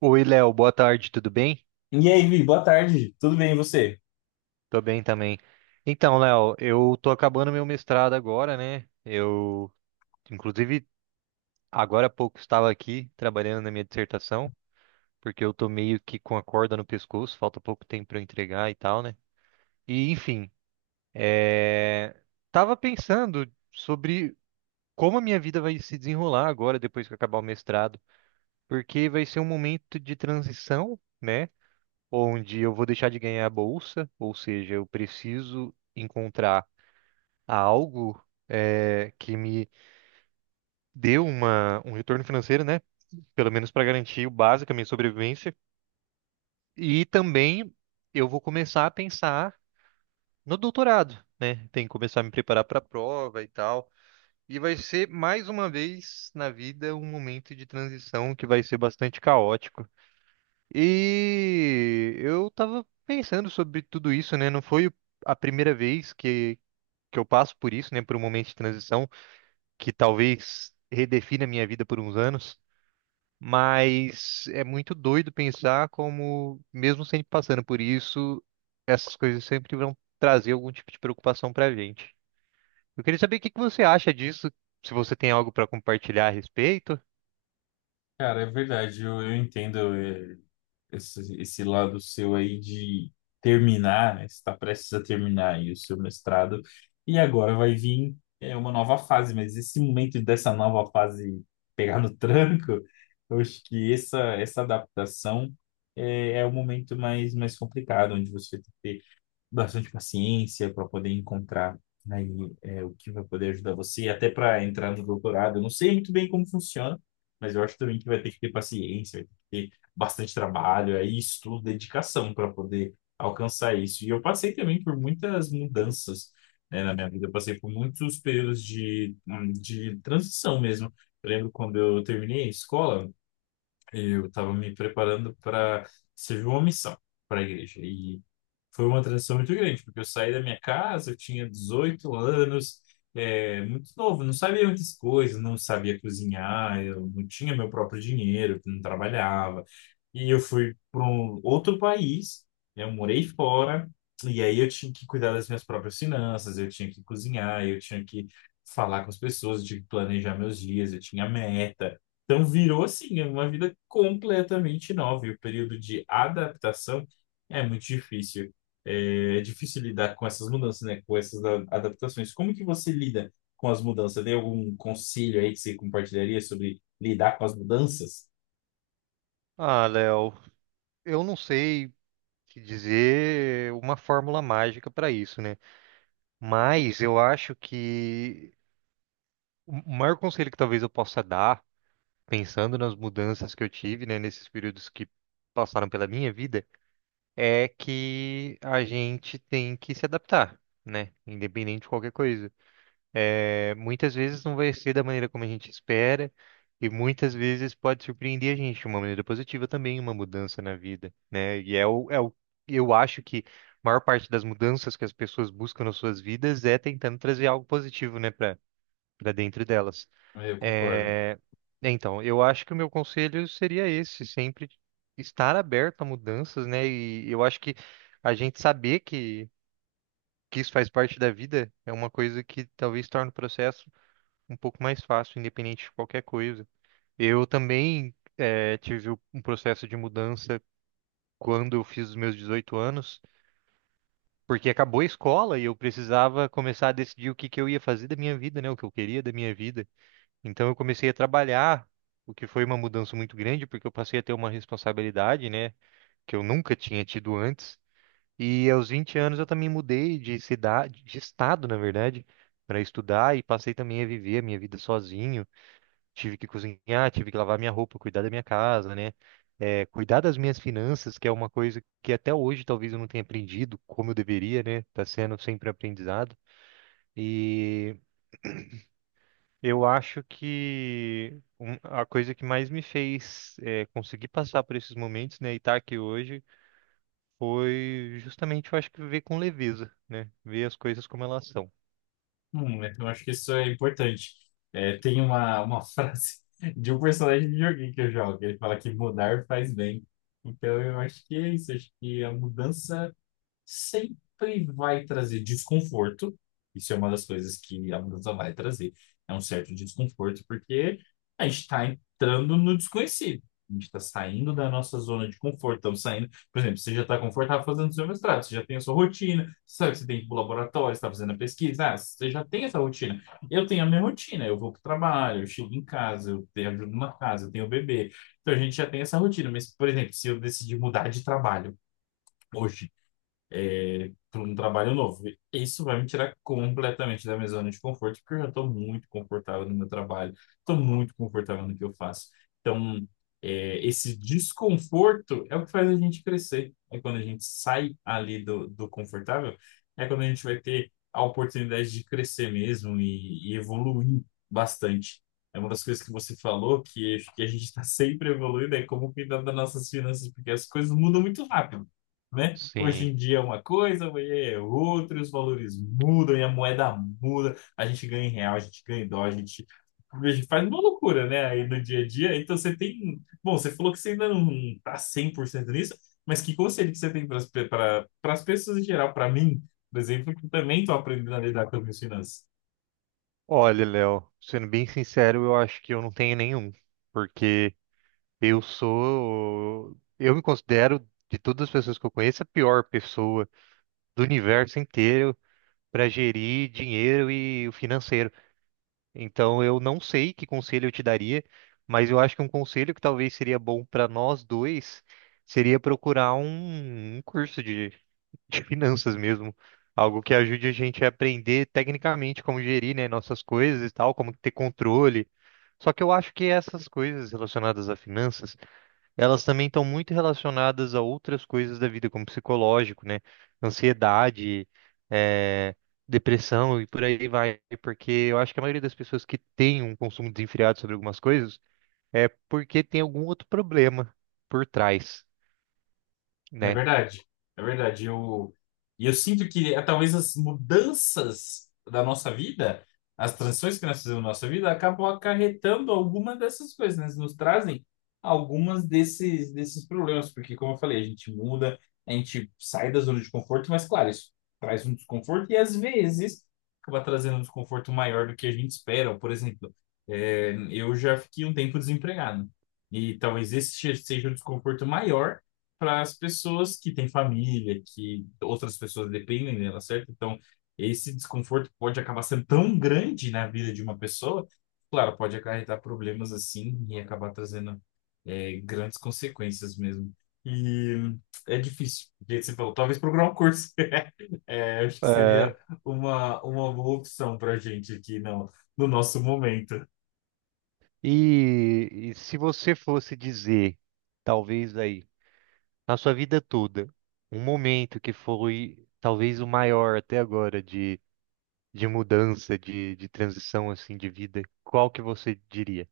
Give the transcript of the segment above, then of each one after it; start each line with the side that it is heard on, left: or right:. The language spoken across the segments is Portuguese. right: Oi, Léo, boa tarde, tudo bem?
left: E aí, Vi, boa tarde. Tudo bem, e você?
right: Tô bem também. Então, Léo, eu tô acabando meu mestrado agora, né? Eu, inclusive, agora há pouco estava aqui trabalhando na minha dissertação, porque eu tô meio que com a corda no pescoço, falta pouco tempo para eu entregar e tal, né? E, enfim, é... tava pensando sobre como a minha vida vai se desenrolar agora, depois que eu acabar o mestrado, porque vai ser um momento de transição, né? Onde eu vou deixar de ganhar a bolsa, ou seja, eu preciso encontrar algo que me dê um retorno financeiro, né? Pelo menos para garantir o básico, a minha sobrevivência. E também eu vou começar a pensar no doutorado, né? Tem que começar a me preparar para a prova e tal. E vai ser mais uma vez na vida um momento de transição que vai ser bastante caótico. E eu tava pensando sobre tudo isso, né? Não foi a primeira vez que eu passo por isso, né? Por um momento de transição que talvez redefina a minha vida por uns anos. Mas é muito doido pensar como, mesmo sempre passando por isso, essas coisas sempre vão trazer algum tipo de preocupação pra gente. Eu queria saber o que que você acha disso, se você tem algo pra compartilhar a respeito.
left: Cara, é verdade, eu entendo esse lado seu aí de terminar, né? Você está prestes a terminar aí o seu mestrado, e agora vai vir uma nova fase, mas esse momento dessa nova fase pegar no tranco, eu acho que essa adaptação é o momento mais complicado, onde você tem que ter bastante paciência para poder encontrar aí o que vai poder ajudar você, até para entrar no doutorado. Eu não sei muito bem como funciona, mas eu acho também que vai ter que ter paciência, vai ter que ter bastante trabalho, aí estudo, dedicação para poder alcançar isso. E eu passei também por muitas mudanças, né, na minha vida. Eu passei por muitos períodos de de transição mesmo. Eu lembro quando eu terminei a escola, eu estava me preparando para servir uma missão para a igreja. E foi uma transição muito grande, porque eu saí da minha casa, eu tinha 18 anos, muito novo, não sabia muitas coisas, não sabia cozinhar, eu não tinha meu próprio dinheiro, não trabalhava. E eu fui para um outro país, né, eu morei fora, e aí eu tinha que cuidar das minhas próprias finanças, eu tinha que cozinhar, eu tinha que falar com as pessoas, eu tinha que planejar meus dias, eu tinha meta. Então virou assim uma vida completamente nova. E o período de adaptação é muito difícil. É É difícil lidar com essas mudanças, né? Com essas adaptações. Como que você lida com as mudanças? Tem algum conselho aí que você compartilharia sobre lidar com as mudanças?
right: Ah, Léo, eu não sei. Que dizer uma fórmula mágica para isso, né? Mas eu acho que o maior conselho que talvez eu possa dar, pensando nas mudanças que eu tive, né, nesses períodos que passaram pela minha vida, é que a gente tem que se adaptar, né? Independente de qualquer coisa. É, muitas vezes não vai ser da maneira como a gente espera, e muitas vezes pode surpreender a gente de uma maneira positiva também, uma mudança na vida, né? Eu acho que a maior parte das mudanças que as pessoas buscam nas suas vidas é tentando trazer algo positivo, né, para dentro delas.
left: É, eu concordo.
right: É, então, eu acho que o meu conselho seria esse, sempre estar aberto a mudanças, né? E eu acho que a gente saber que isso faz parte da vida é uma coisa que talvez torne o processo um pouco mais fácil, independente de qualquer coisa. Eu também tive um processo de mudança quando eu fiz os meus 18 anos, porque acabou a escola e eu precisava começar a decidir o que que eu ia fazer da minha vida, né? O que eu queria da minha vida. Então eu comecei a trabalhar, o que foi uma mudança muito grande, porque eu passei a ter uma responsabilidade, né? Que eu nunca tinha tido antes. E aos 20 anos eu também mudei de cidade, de estado, na verdade, para estudar e passei também a viver a minha vida sozinho. Tive que cozinhar, tive que lavar minha roupa, cuidar da minha casa, né? É, cuidar das minhas finanças, que é uma coisa que até hoje talvez eu não tenha aprendido como eu deveria, né? Tá sendo sempre aprendizado. E eu acho que a coisa que mais me fez conseguir passar por esses momentos, né, e estar aqui hoje, foi justamente, eu acho que ver com leveza, né? Ver as coisas como elas são.
left: Eu acho que isso é importante. É, tem uma frase de um personagem de joguinho que eu jogo, que ele fala que mudar faz bem. Então eu acho que é isso. Acho que a mudança sempre vai trazer desconforto. Isso é uma das coisas que a mudança vai trazer. É um certo desconforto, porque a gente está entrando no desconhecido. A gente está saindo da nossa zona de conforto. Estamos saindo, por exemplo, você já está confortável fazendo seu mestrado, você já tem a sua rotina, você sabe que você tem que ir para o laboratório, você está fazendo a pesquisa, ah, você já tem essa rotina. Eu tenho a minha rotina, eu vou para o trabalho, eu chego em casa, eu tenho ajuda na casa, eu tenho o bebê. Então a gente já tem essa rotina. Mas, por exemplo, se eu decidir mudar de trabalho hoje, para um trabalho novo. Isso vai me tirar completamente da minha zona de conforto, porque eu já estou muito confortável no meu trabalho, estou muito confortável no que eu faço. Então, esse desconforto é o que faz a gente crescer. É quando a gente sai ali do confortável, é quando a gente vai ter a oportunidade de crescer mesmo e evoluir bastante. É uma das coisas que você falou, que a gente está sempre evoluindo, é como cuidar das nossas finanças, porque as coisas mudam muito rápido, né? Hoje em
right: Sim.
left: dia é uma coisa, amanhã é outra, os valores mudam e a moeda muda. A gente ganha em real, a gente ganha em dólar, a gente faz uma loucura, né? Aí no dia a dia. Então você tem. Bom, você falou que você ainda não tá 100% nisso, mas que conselho que você tem para as pessoas em geral? Para mim, por exemplo, que também estou aprendendo a lidar com as minhas finanças.
right: Olha, Léo, sendo bem sincero, eu acho que eu não tenho nenhum, porque eu sou. Eu me considero, de todas as pessoas que eu conheço, a pior pessoa do universo inteiro para gerir dinheiro e o financeiro. Então, eu não sei que conselho eu te daria, mas eu acho que um conselho que talvez seria bom para nós dois seria procurar um curso de, de finanças mesmo. Algo que ajude a gente a aprender tecnicamente como gerir, né, nossas coisas e tal, como ter controle. Só que eu acho que essas coisas relacionadas a finanças elas também estão muito relacionadas a outras coisas da vida, como psicológico, né? Ansiedade, eh, depressão e por aí vai. Porque eu acho que a maioria das pessoas que tem um consumo desenfreado sobre algumas coisas é porque tem algum outro problema por trás,
left: É
right: né?
left: verdade, é verdade. E eu sinto que talvez as mudanças da nossa vida, as transições que nós fizemos na nossa vida, acabam acarretando algumas dessas coisas, né? Nos trazem algumas desses problemas, porque, como eu falei, a gente muda, a gente sai da zona de conforto, mas, claro, isso traz um desconforto e, às vezes, acaba trazendo um desconforto maior do que a gente espera. Por exemplo, eu já fiquei um tempo desempregado. E talvez esse seja o desconforto maior para as pessoas que têm família, que outras pessoas dependem dela, certo? Então, esse desconforto pode acabar sendo tão grande na vida de uma pessoa, claro, pode acarretar problemas assim e acabar trazendo grandes consequências mesmo. E é difícil, do jeito que você falou, talvez procurar um curso. É, acho que seria
right: É.
left: uma boa opção para a gente aqui no nosso momento.
right: E se você fosse dizer, talvez aí, na sua vida toda, um momento que foi talvez o maior até agora de mudança, de transição assim de vida, qual que você diria?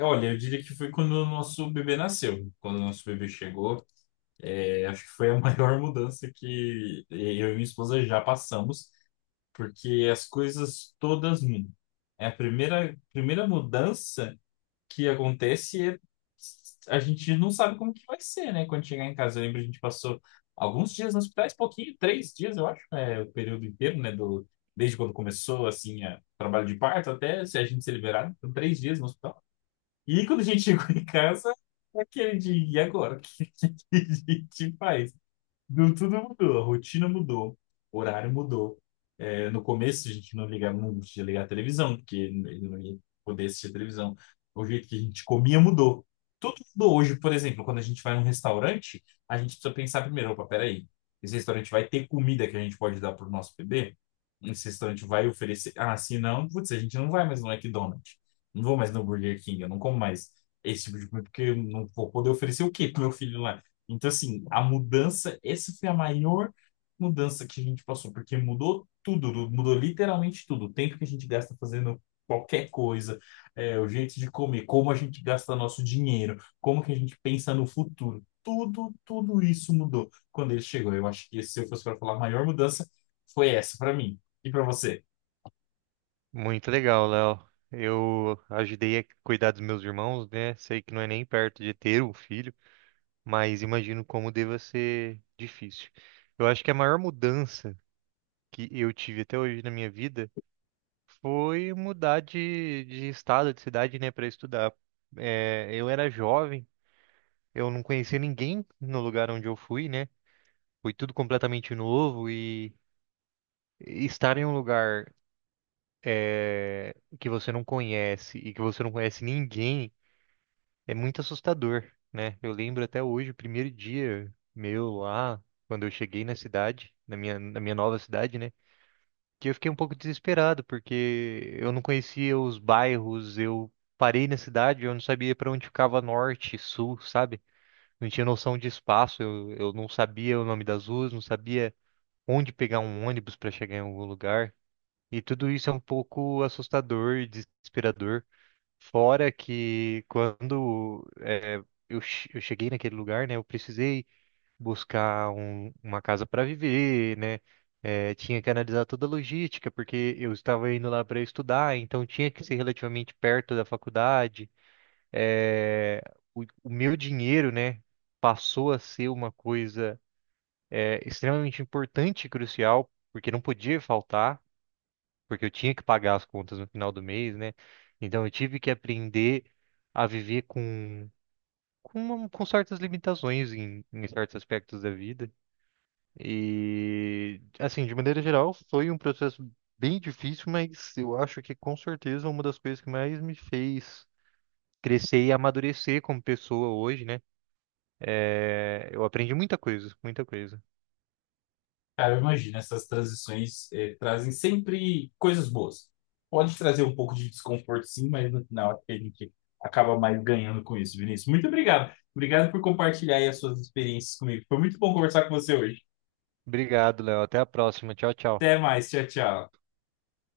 left: Olha, eu diria que foi quando o nosso bebê nasceu, quando o nosso bebê chegou. É, acho que foi a maior mudança que eu e minha esposa já passamos, porque as coisas todas mudam. É a primeira mudança que acontece é a gente não sabe como que vai ser, né? Quando chegar em casa, eu lembro, a gente passou alguns dias no hospital, esse pouquinho, três dias, eu acho, é o período inteiro, né? Do, desde quando começou, assim, a, trabalho de parto até se a gente ser liberado, então, três dias no hospital. E quando a gente chegou em casa, é aquele dia e agora? O que, que a gente faz? Tudo mudou, a rotina mudou, o horário mudou. É, no começo a gente não ligava, não podia ligar a televisão, porque não ia poder assistir a televisão. O jeito que a gente comia mudou. Tudo mudou hoje, por exemplo, quando a gente vai num restaurante, a gente precisa pensar primeiro, opa, peraí, esse restaurante vai ter comida que a gente pode dar para o nosso bebê? Esse restaurante vai oferecer? Ah, se não, putz, a gente não vai mais no McDonald's. Não vou mais no Burger King, eu não como mais esse tipo de comida, porque eu não vou poder oferecer o quê pro meu filho lá? Então, assim, a mudança, essa foi a maior mudança que a gente passou, porque mudou tudo, mudou literalmente tudo. O tempo que a gente gasta fazendo qualquer coisa, é, o jeito de comer, como a gente gasta nosso dinheiro, como que a gente pensa no futuro. Tudo, tudo isso mudou quando ele chegou. Eu acho que se eu fosse para falar, a maior mudança foi essa para mim. E para você?
right: Muito legal, Léo. Eu ajudei a cuidar dos meus irmãos, né? Sei que não é nem perto de ter um filho, mas imagino como deva ser difícil. Eu acho que a maior mudança que eu tive até hoje na minha vida foi mudar de estado, de cidade, né, para estudar. É, eu era jovem, eu não conhecia ninguém no lugar onde eu fui, né? Foi tudo completamente novo e estar em um lugar eh, que você não conhece e que você não conhece ninguém é muito assustador, né? Eu lembro até hoje, o primeiro dia meu lá, quando eu cheguei na cidade, na minha nova cidade, né? Que eu fiquei um pouco desesperado, porque eu não conhecia os bairros, eu parei na cidade, eu não sabia para onde ficava norte, sul, sabe? Não tinha noção de espaço, eu não sabia o nome das ruas, não sabia onde pegar um ônibus para chegar em algum lugar. E tudo isso é um pouco assustador e desesperador. Fora que quando eu cheguei naquele lugar, né, eu precisei buscar uma casa para viver, né? Tinha que analisar toda a logística, porque eu estava indo lá para estudar, então tinha que ser relativamente perto da faculdade. Eh, o meu dinheiro, né, passou a ser uma coisa extremamente importante e crucial, porque não podia faltar porque eu tinha que pagar as contas no final do mês, né? Então eu tive que aprender a viver com, com certas limitações em certos aspectos da vida. E assim, de maneira geral, foi um processo bem difícil, mas eu acho que com certeza uma das coisas que mais me fez crescer e amadurecer como pessoa hoje, né? É, eu aprendi muita coisa, muita coisa.
left: Cara, eu imagino, essas transições trazem sempre coisas boas. Pode trazer um pouco de desconforto, sim, mas no final acho que a gente acaba mais ganhando com isso, Vinícius. Muito obrigado. Obrigado por compartilhar aí as suas experiências comigo. Foi muito bom conversar com você hoje.
right: Obrigado, Léo. Até a próxima. Tchau, tchau.
left: Até mais. Tchau, tchau.